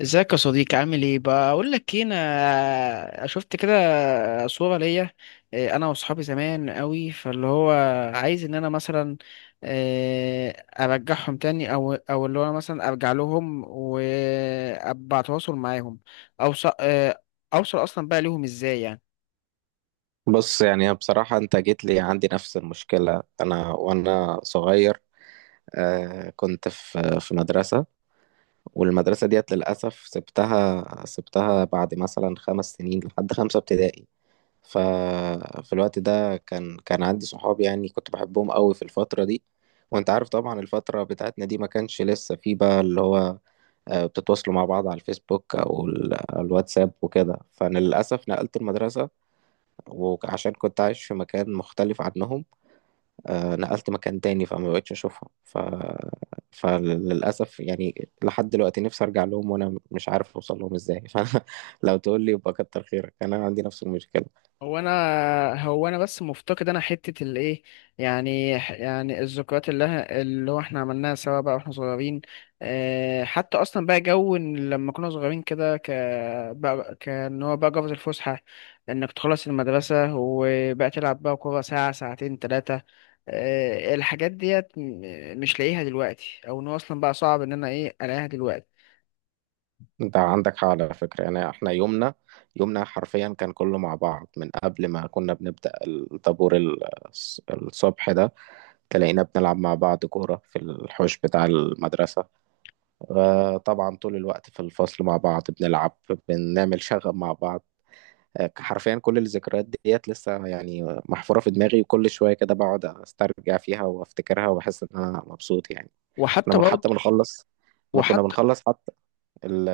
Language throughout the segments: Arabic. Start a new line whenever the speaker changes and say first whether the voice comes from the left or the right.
left: ازيك يا صديقي؟ عامل ايه؟ بقول لك ايه، انا شفت كده صورة ليا. انا واصحابي زمان قوي فاللي هو عايز ان انا مثلا، إيه، ارجعهم تاني او اللي هو انا مثلا ارجع لهم وابقى اتواصل معاهم. اوصل اوصل اصلا بقى ليهم ازاي يعني؟
right: بص، يعني بصراحة أنت جيت لي، عندي نفس المشكلة أنا وأنا صغير. كنت في مدرسة، والمدرسة ديت للأسف سبتها بعد مثلا خمس سنين، لحد خمسة ابتدائي. ففي الوقت ده كان عندي صحاب، يعني كنت بحبهم قوي في الفترة دي. وأنت عارف طبعا الفترة بتاعتنا دي ما كانش لسه في بقى اللي هو بتتواصلوا مع بعض على الفيسبوك أو الواتساب وكده. فأنا للأسف نقلت المدرسة، وعشان كنت عايش في مكان مختلف عنهم، نقلت مكان تاني، فما بقتش اشوفهم فللاسف يعني لحد دلوقتي نفسي ارجع لهم وانا مش عارف اوصل لهم ازاي. فلو تقول لي يبقى كتر خيرك، انا عندي نفس المشكله.
left: هو انا هو انا بس مفتقد انا حته الايه؟ يعني يعني الذكريات اللي هو احنا عملناها سوا بقى واحنا صغيرين. حتى اصلا بقى جو إن لما كنا صغيرين كده بقى كان هو بقى جوز الفسحه، انك تخلص المدرسه وبقى تلعب بقى كوره ساعه ساعتين ثلاثه. الحاجات ديت مش لاقيها دلوقتي، او ان هو اصلا بقى صعب ان انا ايه الاقيها دلوقتي.
right: انت عندك حق على فكره. يعني احنا يومنا، يومنا حرفيا كان كله مع بعض. من قبل ما كنا بنبدا الطابور الصبح ده تلاقينا بنلعب مع بعض كوره في الحوش بتاع المدرسه. طبعا طول الوقت في الفصل مع بعض بنلعب، بنعمل شغب مع بعض. حرفيا كل الذكريات ديت لسه يعني محفورة في دماغي، وكل شوية كده بقعد استرجع فيها وافتكرها وبحس ان انا مبسوط يعني. كنا
left: وحتى
right: بن- حتى
left: برضه
right: بنخلص ما كنا
left: وحتى
right: بنخلص حتى ال-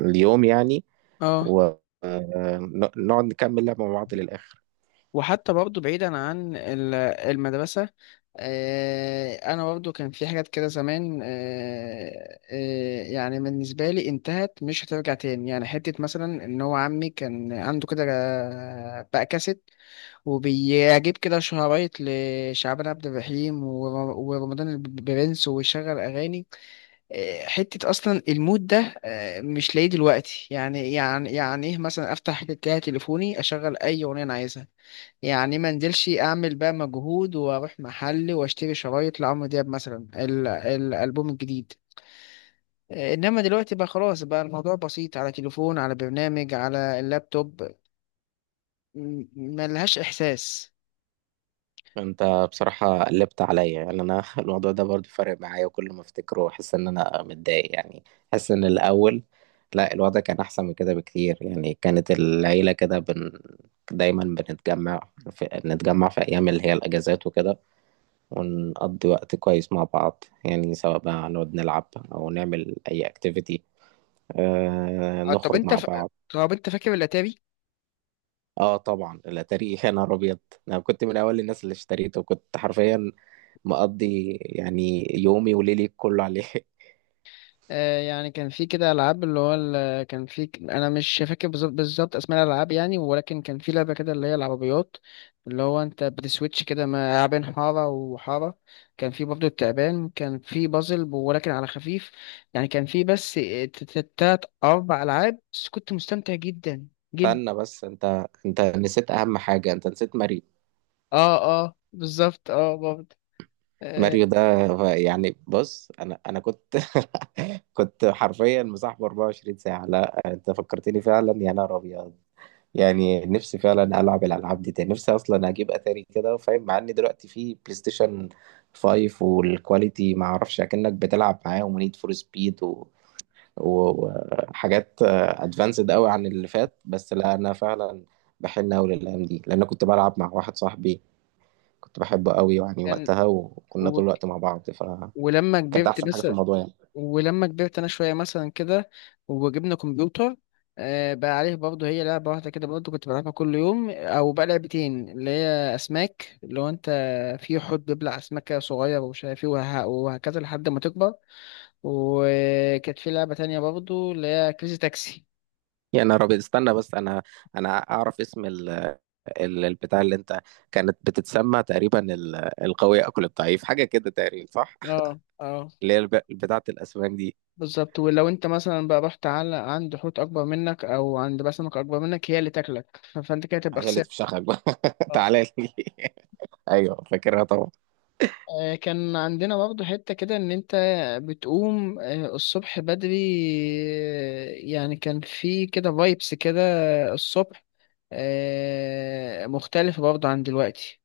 right: اليوم يعني،
left: اه
right: ونقعد نكمل لعبة مع بعض للآخر.
left: وحتى برضه بعيدا عن المدرسة. أنا برضه كان في حاجات كده زمان، يعني بالنسبة لي انتهت مش هترجع تاني، يعني حتة مثلا إن هو عمي كان عنده كده بقى كاسيت، وبيجيب كده شرايط لشعبان عبد الرحيم ورمضان البرنس ويشغل أغاني. حتة أصلا المود ده مش لاقيه دلوقتي، يعني إيه مثلا أفتح كده تليفوني أشغل أي أغنية أنا عايزها. يعني ما انزلش اعمل بقى مجهود واروح محل واشتري شرايط لعمرو دياب مثلا الالبوم الجديد. انما دلوقتي بقى خلاص، بقى الموضوع بسيط على تليفون، على برنامج، على اللابتوب. ملهاش احساس.
right: انت بصراحة قلبت عليا، يعني الموضوع ده برضو فارق معايا، وكل ما افتكره احس ان انا متضايق يعني. احس ان الاول، لا، الوضع كان احسن من كده بكتير. يعني كانت العيلة كده دايما بنتجمع نتجمع في ايام اللي هي الاجازات وكده، ونقضي وقت كويس مع بعض يعني، سواء بقى نقعد نلعب او نعمل اي اكتيفيتي،
left: آه، طب
right: نخرج
left: انت
right: مع
left: ف...
right: بعض.
left: طب انت فاكر الاتاري؟
right: اه طبعا الاتاري، يا نهار ابيض! انا كنت من اول الناس اللي اشتريته، وكنت حرفيا مقضي يعني يومي وليلي كله عليه.
left: يعني كان في كده العاب اللي هو كان في انا مش فاكر بالظبط بالظبط اسماء الالعاب يعني، ولكن كان في لعبه كده اللي هي العربيات، اللي هو انت بتسويتش كده ما بين حاره وحاره. كان في برضه التعبان، كان في بازل ولكن على خفيف. يعني كان في بس تلات اربع العاب، بس كنت مستمتع جدا جدا.
right: استنى بس، انت نسيت اهم حاجة، انت نسيت ماريو.
left: اه، اه، بالظبط، اه، برضه. آه،
right: ماريو ده، يعني بص، انا كنت كنت حرفيا مصاحبه 24 ساعة. لا انت فكرتني فعلا، يا نهار ابيض! يعني نفسي فعلا العب الالعاب دي تاني. نفسي اصلا اجيب اتاري كده فاهم، مع ان دلوقتي في بلاي ستيشن 5 والكواليتي ما اعرفش اكنك بتلعب معاهم، ونيد فور سبيد وحاجات ادفانسد قوي عن اللي فات. بس لا، انا فعلا بحن قوي للايام دي، لان أنا كنت بلعب مع واحد صاحبي كنت بحبه قوي يعني
left: كان
right: وقتها، وكنا
left: و...
right: طول الوقت مع بعض،
left: ولما
right: فكانت
left: كبرت
right: احسن حاجه
left: بس
right: في الموضوع يعني.
left: ولما كبرت انا شويه مثلا كده، وجبنا كمبيوتر. بقى عليه برضه هي لعبه واحده كده برضه كنت بلعبها كل يوم، او بقى لعبتين اللي هي اسماك، اللي هو انت في حوت بيبلع اسماك كده صغير ومش عارف ايه وهكذا لحد ما تكبر. وكانت في لعبه تانية برضه اللي هي كريزي تاكسي.
right: يعني انا رابط، استنى بس، انا انا اعرف اسم البتاع اللي انت، كانت بتتسمى تقريبا القوي اكل الضعيف، حاجه كده تقريبا، صح؟
left: اه، اه،
right: اللي هي بتاعه الاسماك دي.
left: بالظبط. ولو انت مثلا بقى رحت على عند حوت اكبر منك او عند بقى سمك اكبر منك، هي اللي تاكلك فانت كده تبقى
right: هي اللي
left: خسرت.
right: تفشخك بقى. تعالى لي. ايوه فاكرها طبعا.
left: كان عندنا برضه حتة كده إن أنت بتقوم الصبح بدري. يعني كان في كده فايبس كده الصبح، مختلفة برضه عن دلوقتي.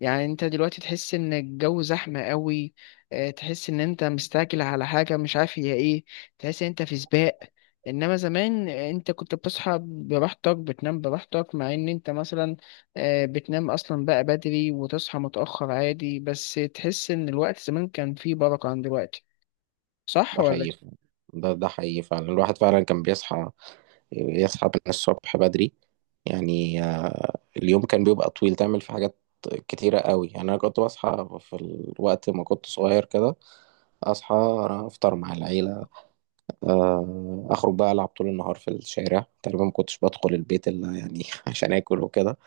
left: يعني انت دلوقتي تحس ان الجو زحمة قوي. اه، تحس ان انت مستعجل على حاجة مش عارف هي ايه. تحس ان انت في سباق. انما زمان انت كنت بتصحى براحتك، بتنام براحتك، مع ان انت مثلا اه، بتنام اصلا بقى بدري وتصحى متأخر عادي، بس تحس ان الوقت زمان كان فيه بركة عن دلوقتي. صح
right: ده
left: ولا؟
right: حقيقي فعلا. ده حقيقي فعلا، الواحد فعلا كان بيصحى، يصحى من الصبح بدري. يعني اليوم كان بيبقى طويل، تعمل فيه حاجات كتيرة قوي يعني. أنا كنت بصحى في الوقت ما كنت صغير كده، أصحى، أفطر مع العيلة، أخرج بقى ألعب طول النهار في الشارع، تقريبا ما كنتش بدخل البيت إلا يعني عشان آكل وكده.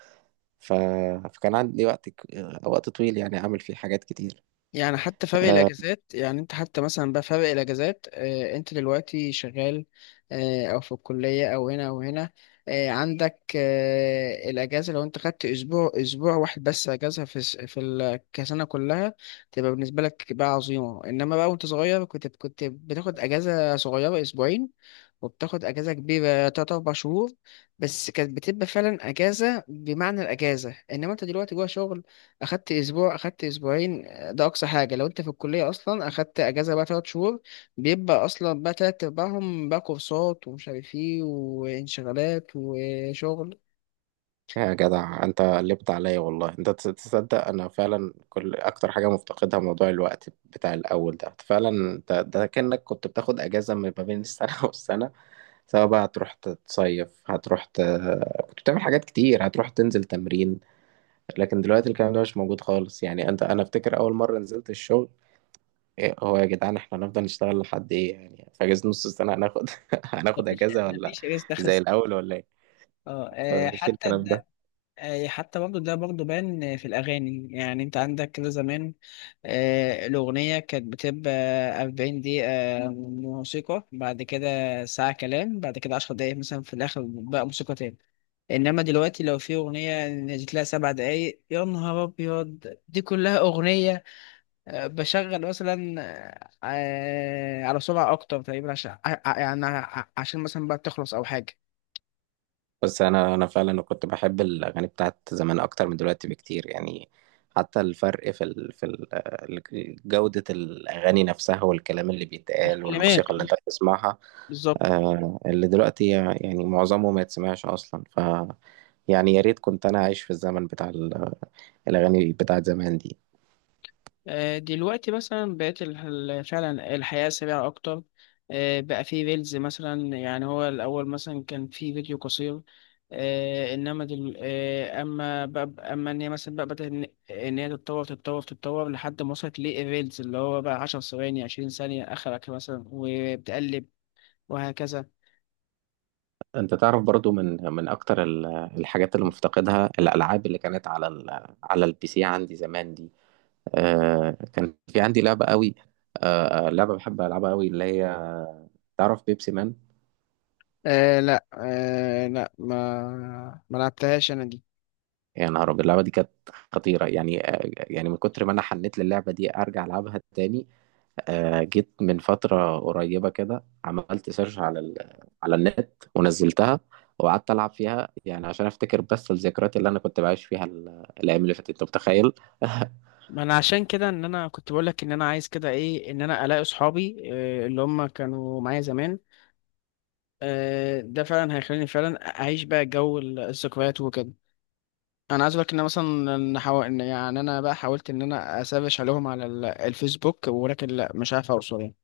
right: ف... فكان عندي وقت وقت طويل يعني أعمل فيه حاجات كتير.
left: يعني حتى فرق
right: آه،
left: الاجازات، يعني انت حتى مثلا بقى فرق الاجازات، انت دلوقتي شغال اه او في الكليه او هنا او هنا. اه عندك الاجازه، لو انت خدت اسبوع واحد بس اجازه في كسنه كلها، تبقى بالنسبه لك بقى عظيمه. انما بقى وانت صغير كنت بتاخد اجازه صغيره اسبوعين، وبتاخد اجازه كبيره تلات اربع شهور. بس كانت بتبقى فعلا اجازه بمعنى الاجازه، انما انت دلوقتي جوه شغل، اخدت اسبوع، اخدت اسبوعين، ده اقصى حاجه. لو انت في الكليه اصلا اخدت اجازه بقى تلات شهور، بيبقى اصلا بقى تلات ارباعهم بقى كورسات ومش عارف ايه وانشغالات وشغل.
right: يا جدع انت قلبت عليا والله! انت تصدق انا فعلا كل اكتر حاجه مفتقدها موضوع الوقت بتاع الاول ده. فعلا انت ده كانك كنت بتاخد اجازه ما بين السنه والسنه، سواء بقى هتروح تصيف، كنت بتعمل حاجات كتير، هتروح تنزل تمرين. لكن دلوقتي الكلام ده مش موجود خالص. يعني انا افتكر اول مره نزلت الشغل، إيه هو يا جدعان؟ احنا هنفضل نشتغل لحد ايه يعني؟ في اجازه نص السنه هناخد هناخد
left: مفيش
right: اجازه ولا
left: مفيش ريس دخل.
right: زي الاول ولا ايه؟
left: اه.
right: مفيش الكلام ده.
left: حتى برضه ده برضه بان في الأغاني. يعني أنت عندك كده زمان، الأغنية كانت بتبقى أربعين دقيقة موسيقى، بعد كده ساعة كلام، بعد كده عشر دقايق مثلا في الآخر بقى موسيقى تاني. إنما دلوقتي لو في أغنية نزلت لها سبع دقايق، يا نهار أبيض، دي كلها أغنية. بشغل مثلا على سرعة أكتر تقريبا، عشان يعني عشان مثلا بقى تخلص أو حاجة.
right: بس انا انا فعلا كنت بحب الاغاني بتاعت زمان اكتر من دلوقتي بكتير يعني. حتى الفرق في جودة الاغاني نفسها، والكلام اللي بيتقال،
left: الكلمات،
right: والموسيقى اللي
left: آه،
right: انت بتسمعها.
left: بالظبط.
right: آه، اللي دلوقتي يعني معظمه ما يتسمعش اصلا. ف يعني يا ريت كنت انا عايش في الزمن بتاع الاغاني بتاعت زمان دي.
left: دلوقتي مثلا بقت فعلا الحياة سريعة أكتر. بقى في ريلز مثلا، يعني هو الأول مثلا كان في فيديو قصير. آه، إنما دل... آه، أما بقى إن هي مثلا بقى بدأت إن هي تتطور تتطور تتطور لحد ما وصلت للريلز، اللي هو بقى عشر ثواني عشرين ثانية آخرك مثلا وبتقلب وهكذا.
right: انت تعرف برضو، من اكتر الحاجات اللي مفتقدها، الالعاب اللي كانت على على البي سي عندي زمان دي. آه كان في عندي لعبة قوي، لعبة بحب ألعبها قوي، اللي هي تعرف بيبسي مان؟
left: آه لا، آه لا، ما لعبتهاش أنا.
right: يا نهار أبيض، اللعبة دي كانت خطيرة يعني. آه، يعني من كتر ما أنا حنيت للعبة دي أرجع ألعبها تاني، آه جيت من فترة قريبة كده، عملت سيرش على على النت ونزلتها، وقعدت ألعب فيها يعني عشان أفتكر بس الذكريات اللي أنا كنت بعيش فيها الأيام اللي فاتت. أنت متخيل؟
left: ما انا عشان كده ان انا كنت بقول لك، ان انا عايز كده ايه، ان انا الاقي اصحابي اللي هم كانوا معايا زمان. ده فعلا هيخليني فعلا اعيش بقى جو الذكريات وكده. انا عايز اقول لك ان أنا مثلا إن حاو... إن يعني انا بقى حاولت ان انا اسافش عليهم على الفيسبوك، ولكن لا مش عارف اوصل يعني.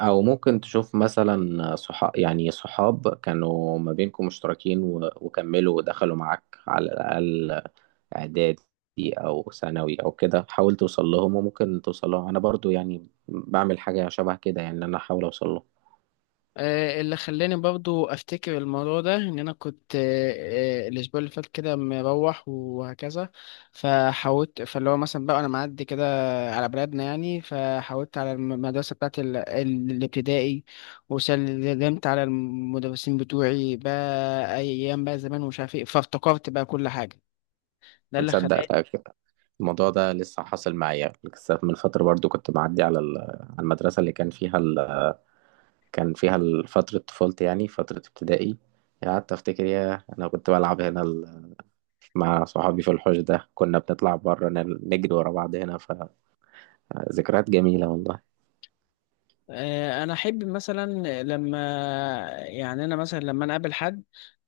right: او ممكن تشوف مثلا صحاب، يعني صحاب كانوا ما بينكم مشتركين وكملوا ودخلوا معاك على الاقل اعدادي او ثانوي او كده، حاول توصل لهم وممكن توصل لهم. انا برضو يعني بعمل حاجه شبه كده، يعني ان انا احاول اوصل لهم.
left: اللي خلاني برضو افتكر الموضوع ده ان انا كنت، الاسبوع اللي فات كده مروح وهكذا، فحاولت، فاللي هو مثلا بقى انا معدي كده على بلدنا يعني، فحاولت على المدرسه بتاعت الابتدائي، وسلمت على المدرسين بتوعي بقى ايام بقى زمان ومش عارف ايه، فافتكرت بقى كل حاجه. ده اللي
right: متصدق،
left: خلاني.
right: لا، الموضوع ده لسه حاصل معايا. لسه من فتره برضو كنت معدي على على المدرسه اللي كان فيها كان فيها فتره طفولتي، يعني فتره ابتدائي. قعدت افتكر، يا انا كنت بلعب هنا مع صحابي في الحوش ده، كنا بنطلع بره نجري ورا بعض هنا. فذكريات جميلة والله.
left: انا احب مثلا، لما يعني انا مثلا لما انا اقابل حد،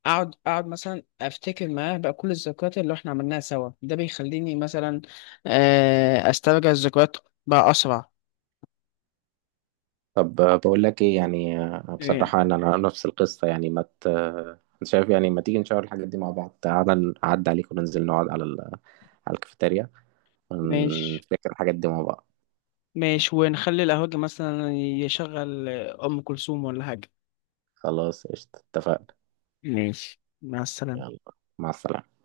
left: اقعد مثلا افتكر معاه بقى كل الذكريات اللي احنا عملناها سوا، ده بيخليني مثلا استرجع الذكريات بقى اسرع.
right: طب بقول لك ايه، يعني
left: آه،
right: بصراحة انا، أنا نفس القصة يعني. ما ت... آه، أنت شايف يعني، ما تيجي نشاور الحاجات دي مع بعض؟ تعالى اعدي عليك وننزل نقعد على على الكافيتيريا،
left: ماشي.
right: ونفتكر الحاجات دي مع بعض.
left: ماشي، ونخلي القهوجي مثلا يشغل ام كلثوم ولا حاجه.
right: خلاص قشطة، اتفقنا.
left: ماشي، مع السلامه.
right: يلا، مع السلامة.